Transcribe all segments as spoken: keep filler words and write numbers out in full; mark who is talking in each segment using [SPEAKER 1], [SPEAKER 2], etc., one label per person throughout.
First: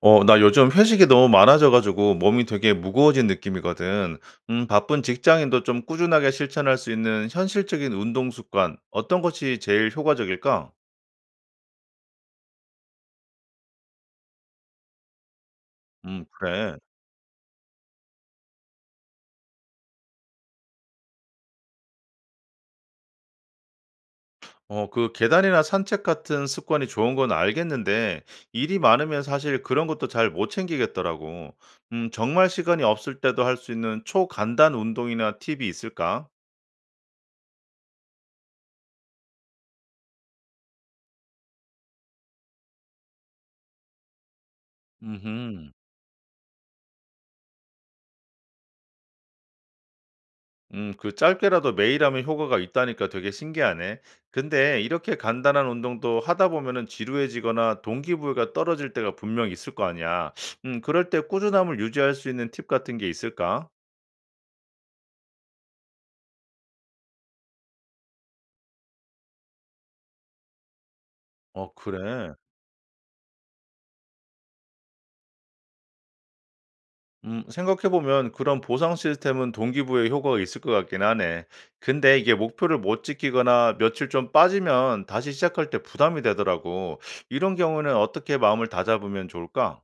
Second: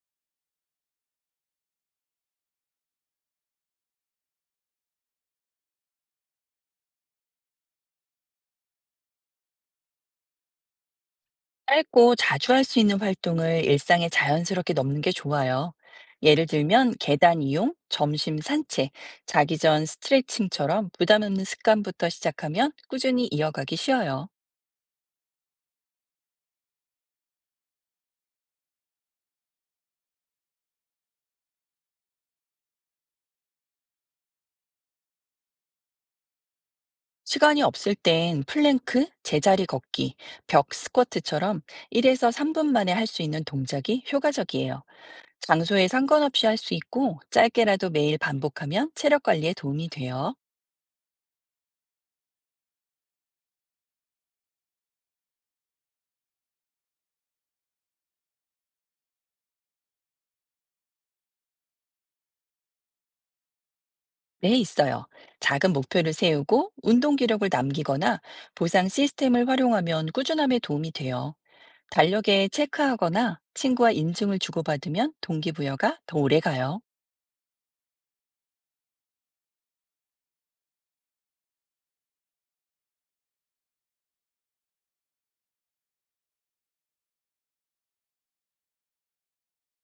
[SPEAKER 1] 어, 나 요즘 회식이 너무 많아져 가지고 몸이 되게 무거워진 느낌이거든. 음, 바쁜 직장인도 좀 꾸준하게 실천할 수 있는 현실적인 운동 습관, 어떤 것이 제일 효과적일까?
[SPEAKER 2] 짧고 자주 할 수 있는 활동을 일상에 자연스럽게 넣는 게 좋아요.
[SPEAKER 1] 음,
[SPEAKER 2] 예를
[SPEAKER 1] 그래.
[SPEAKER 2] 들면 계단 이용, 점심 산책, 자기 전 스트레칭처럼 부담 없는 습관부터 시작하면 꾸준히 이어가기 쉬워요.
[SPEAKER 1] 어, 그 계단이나 산책 같은 습관이 좋은 건 알겠는데, 일이 많으면 사실 그런 것도 잘 못 챙기겠더라고. 음, 정말 시간이 없을 때도 할 수 있는 초간단 운동이나 팁이 있을까?
[SPEAKER 2] 시간이 없을 땐 플랭크, 제자리 걷기, 벽 스쿼트처럼 일에서 삼 분 만에 할 수 있는 동작이 효과적이에요.
[SPEAKER 1] 음흠.
[SPEAKER 2] 장소에 상관없이 할 수 있고 짧게라도 매일 반복하면 체력 관리에 도움이 돼요.
[SPEAKER 1] 음, 그 짧게라도 매일 하면 효과가 있다니까 되게 신기하네. 근데 이렇게 간단한 운동도 하다 보면은 지루해지거나 동기부여가 떨어질 때가 분명 있을 거 아니야. 음, 그럴 때 꾸준함을 유지할 수 있는 팁 같은 게 있을까?
[SPEAKER 2] 네, 있어요. 작은 목표를 세우고 운동 기록을 남기거나 보상 시스템을 활용하면 꾸준함에 도움이 돼요.
[SPEAKER 1] 어, 그래.
[SPEAKER 2] 달력에 체크하거나 친구와 인증을 주고받으면 동기부여가 더 오래 가요.
[SPEAKER 1] 음, 생각해보면 그런 보상 시스템은 동기부여 효과가 있을 것 같긴 하네. 근데 이게 목표를 못 지키거나 며칠 좀 빠지면 다시 시작할 때 부담이 되더라고. 이런 경우는 어떻게 마음을 다잡으면 좋을까?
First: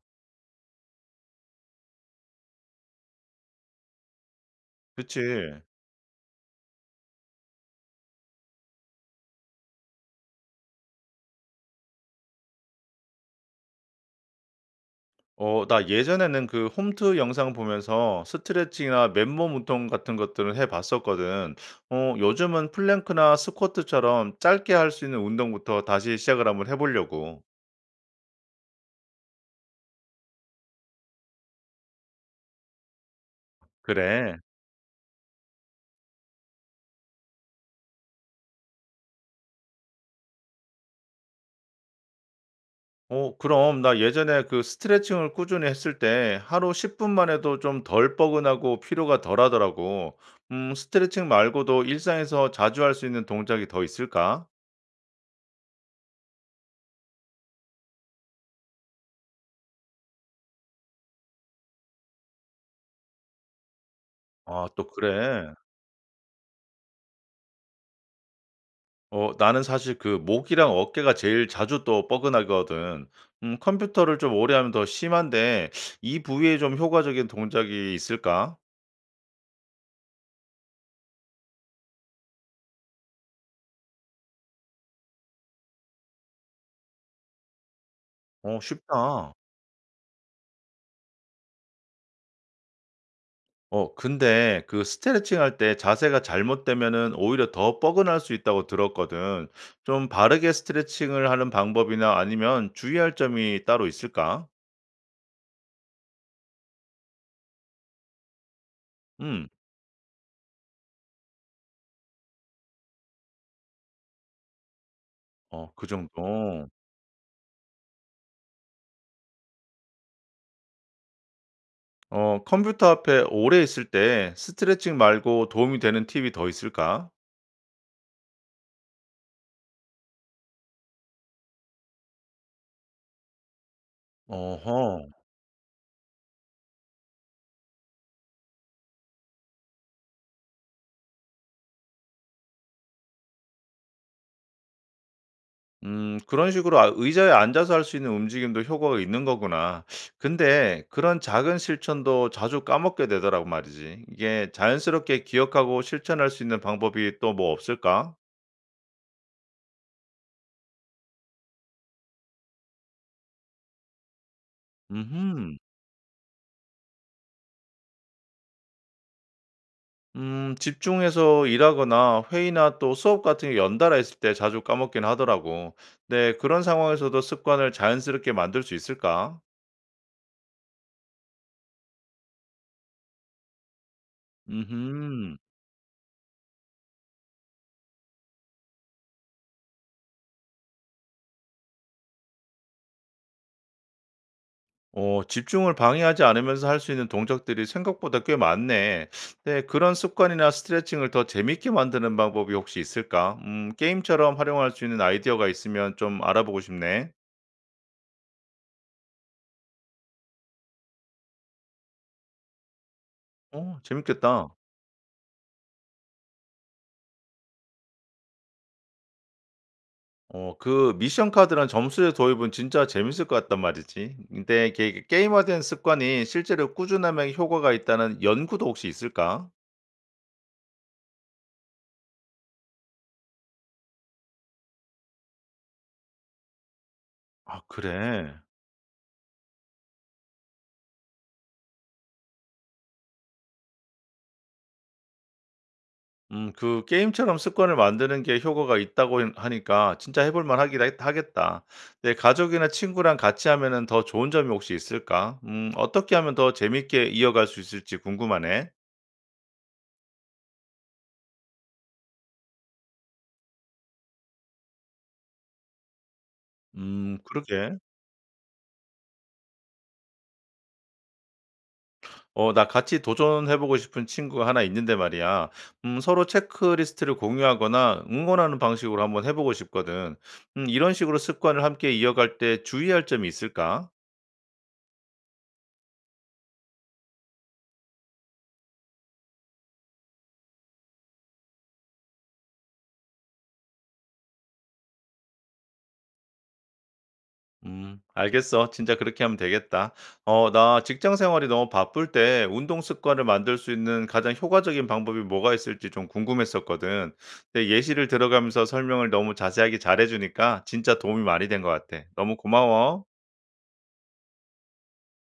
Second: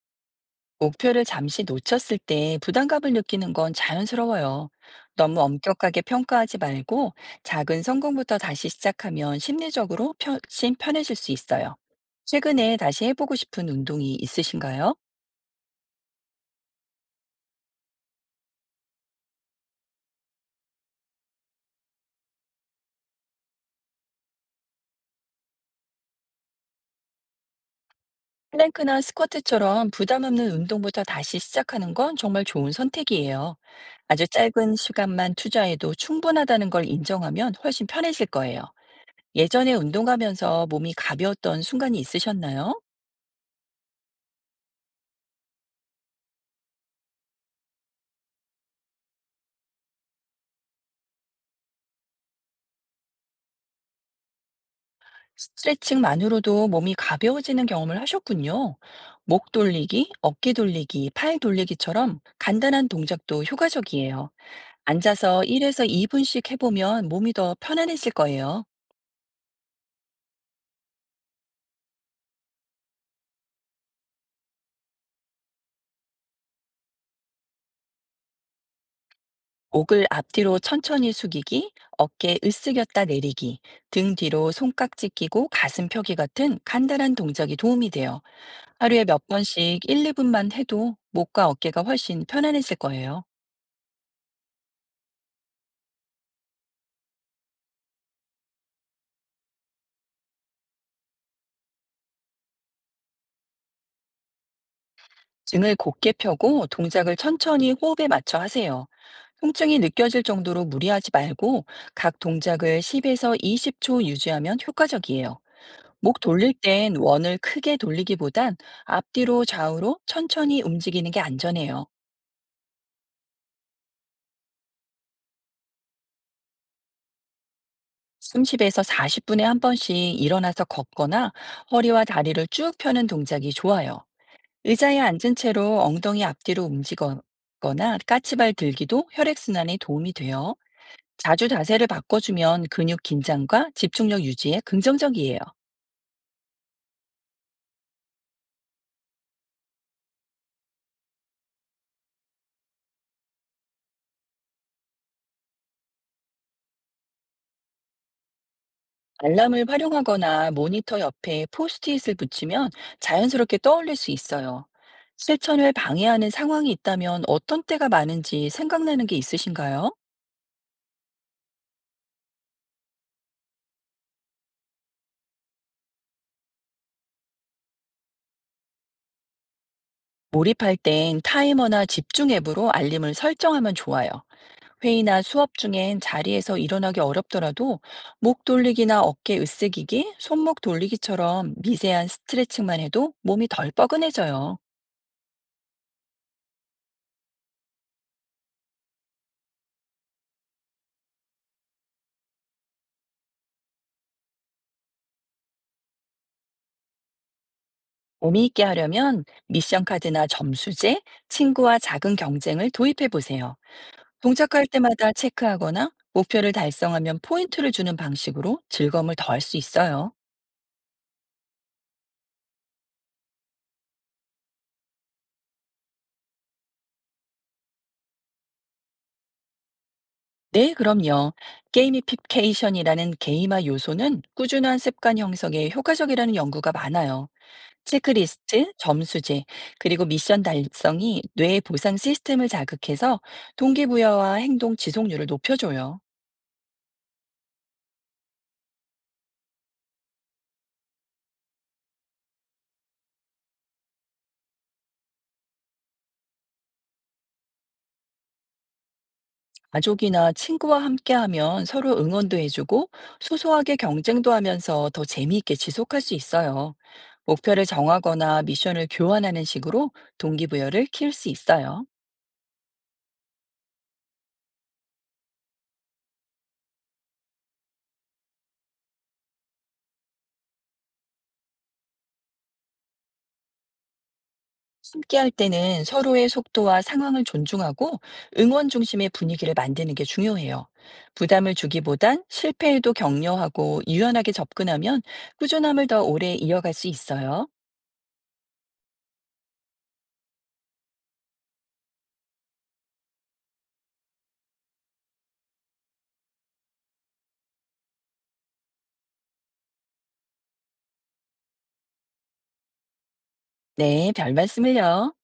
[SPEAKER 2] 목표를 잠시 놓쳤을 때 부담감을 느끼는 건 자연스러워요. 너무
[SPEAKER 1] 그치.
[SPEAKER 2] 엄격하게 평가하지 말고 작은 성공부터 다시 시작하면 심리적으로 훨씬 편해질 수 있어요. 최근에 다시 해보고 싶은 운동이 있으신가요?
[SPEAKER 1] 어 나 예전에는 그 홈트 영상 보면서 스트레칭이나 맨몸 운동 같은 것들은 해 봤었거든. 어 요즘은 플랭크나 스쿼트처럼 짧게 할 수 있는 운동부터 다시 시작을 한번 해 보려고.
[SPEAKER 2] 플랭크나 스쿼트처럼 부담 없는 운동부터 다시 시작하는 건 정말 좋은 선택이에요. 아주
[SPEAKER 1] 그래.
[SPEAKER 2] 짧은 시간만 투자해도 충분하다는 걸 인정하면 훨씬 편해질 거예요. 예전에 운동하면서 몸이 가벼웠던 순간이 있으셨나요?
[SPEAKER 1] 어 그럼 나 예전에 그 스트레칭을 꾸준히 했을 때 하루 십 분만 해도 좀 덜 뻐근하고 피로가 덜하더라고. 음 스트레칭 말고도 일상에서 자주 할 수 있는 동작이 더 있을까?
[SPEAKER 2] 스트레칭만으로도 몸이 가벼워지는 경험을 하셨군요. 목 돌리기, 어깨 돌리기, 팔 돌리기처럼 간단한 동작도 효과적이에요.
[SPEAKER 1] 아 또 그래.
[SPEAKER 2] 앉아서 일에서 이 분씩 해보면 몸이 더 편안해질 거예요.
[SPEAKER 1] 어 나는 사실 그 목이랑 어깨가 제일 자주 또 뻐근하거든. 음 컴퓨터를 좀 오래 하면 더 심한데 이 부위에 좀 효과적인 동작이 있을까?
[SPEAKER 2] 목을 앞뒤로 천천히 숙이기, 어깨 으쓱였다 내리기, 등 뒤로 손깍지 끼고 가슴 펴기 같은 간단한 동작이 도움이 돼요.
[SPEAKER 1] 어
[SPEAKER 2] 하루에 몇
[SPEAKER 1] 쉽다.
[SPEAKER 2] 번씩 일, 이 분만 해도 목과 어깨가 훨씬 편안해질 거예요.
[SPEAKER 1] 어 근데 그 스트레칭 할 때 자세가 잘못되면은 오히려 더 뻐근할 수 있다고 들었거든. 좀 바르게 스트레칭을 하는 방법이나 아니면 주의할 점이 따로 있을까?
[SPEAKER 2] 등을 곧게 펴고 동작을 천천히 호흡에 맞춰 하세요.
[SPEAKER 1] 음.
[SPEAKER 2] 통증이 느껴질 정도로 무리하지 말고 각 동작을 십에서 이십 초 유지하면 효과적이에요.
[SPEAKER 1] 어 그
[SPEAKER 2] 목
[SPEAKER 1] 정도.
[SPEAKER 2] 돌릴 땐 원을 크게 돌리기보단 앞뒤로 좌우로 천천히 움직이는 게 안전해요.
[SPEAKER 1] 어 컴퓨터 앞에 오래 있을 때 스트레칭 말고 도움이 되는 팁이 더 있을까?
[SPEAKER 2] 삼십에서 사십 분에 한 번씩 일어나서 걷거나 허리와 다리를 쭉 펴는 동작이 좋아요.
[SPEAKER 1] 어허.
[SPEAKER 2] 의자에 앉은 채로 엉덩이 앞뒤로 움직거나 까치발 들기도 혈액순환에 도움이 돼요. 자주 자세를 바꿔주면 근육 긴장과 집중력 유지에 긍정적이에요.
[SPEAKER 1] 음 그런 식으로 아 의자에 앉아서 할 수 있는 움직임도 효과가 있는 거구나. 근데 그런 작은 실천도 자주 까먹게 되더라고 말이지. 이게 자연스럽게 기억하고 실천할 수 있는 방법이 또 뭐 없을까?
[SPEAKER 2] 알람을 활용하거나 모니터 옆에 포스트잇을 붙이면 자연스럽게 떠올릴 수 있어요.
[SPEAKER 1] 음
[SPEAKER 2] 실천을 방해하는 상황이 있다면 어떤 때가 많은지 생각나는 게 있으신가요?
[SPEAKER 1] 음 집중해서 일하거나 회의나 또 수업 같은 게 연달아 있을 때 자주 까먹긴 하더라고. 네 그런 상황에서도 습관을 자연스럽게 만들 수 있을까?
[SPEAKER 2] 몰입할 땐 타이머나 집중 앱으로 알림을 설정하면 좋아요. 회의나
[SPEAKER 1] 음흠.
[SPEAKER 2] 수업 중엔 자리에서 일어나기 어렵더라도 목 돌리기나 어깨 으쓱이기, 손목 돌리기처럼 미세한 스트레칭만 해도 몸이 덜 뻐근해져요.
[SPEAKER 1] 어, 집중을 방해하지 않으면서 할 수 있는 동작들이 생각보다 꽤 많네. 네, 그런 습관이나 스트레칭을 더 재밌게 만드는 방법이 혹시 있을까? 음, 게임처럼 활용할 수 있는 아이디어가 있으면 좀 알아보고 싶네.
[SPEAKER 2] 몸이 있게 하려면 미션 카드나 점수제, 친구와 작은 경쟁을 도입해 보세요.
[SPEAKER 1] 어, 재밌겠다.
[SPEAKER 2] 동작할 때마다 체크하거나 목표를 달성하면 포인트를 주는 방식으로 즐거움을 더할 수 있어요.
[SPEAKER 1] 어, 그 미션 카드랑 점수의 도입은 진짜 재밌을 것 같단 말이지. 근데 이게 게임화된 습관이 실제로 꾸준하면 효과가 있다는 연구도 혹시 있을까?
[SPEAKER 2] 네, 그럼요. 게이미피케이션이라는 게임화 요소는 꾸준한 습관 형성에 효과적이라는 연구가 많아요.
[SPEAKER 1] 아, 그래.
[SPEAKER 2] 체크리스트, 점수제, 그리고 미션 달성이 뇌 보상 시스템을 자극해서 동기부여와 행동 지속률을 높여줘요.
[SPEAKER 1] 음 그 게임처럼 습관을 만드는 게 효과가 있다고 인 하니까 진짜 해볼 만하긴 하겠 하겠다. 내 가족이나 친구랑 같이 하면은 더 좋은 점이 혹시 있을까? 음 어떻게 하면 더 재밌게 이어갈 수 있을지 궁금하네.
[SPEAKER 2] 가족이나 친구와 함께하면 서로 응원도 해주고 소소하게 경쟁도 하면서 더 재미있게 지속할 수 있어요.
[SPEAKER 1] 음
[SPEAKER 2] 목표를
[SPEAKER 1] 그러게.
[SPEAKER 2] 정하거나 미션을 교환하는 식으로 동기부여를 키울 수 있어요.
[SPEAKER 1] 어 나 같이 도전해 보고 싶은 친구가 나 있는데 말이야. 음 서로 체크리스트를 공유하거나 응원하는 방식으로 한번 해 보고 싶거든. 음 이런 식으로 습관을 함께 이어갈 때 주의할 점이 있을까?
[SPEAKER 2] 함께할 때는 서로의 속도와 상황을 존중하고 응원 중심의 분위기를 만드는 게 중요해요. 부담을 주기보단 실패에도 격려하고 유연하게 접근하면 꾸준함을 더 오래 이어갈 수 있어요.
[SPEAKER 1] 음, 알겠어. 진짜 그렇게 하면 되겠다. 어, 나 직장 생활이 너무 바쁠 때 운동 습관을 만들 수 있는 가장 효과적인 방법이 뭐가 있을지 좀 궁금했었거든. 근데 예시를 들어가면서 설명을 너무 자세하게 잘해주니까 진짜 도움이 많이 된 것 같아. 너무 고마워.
[SPEAKER 2] 네, 별 말씀을요.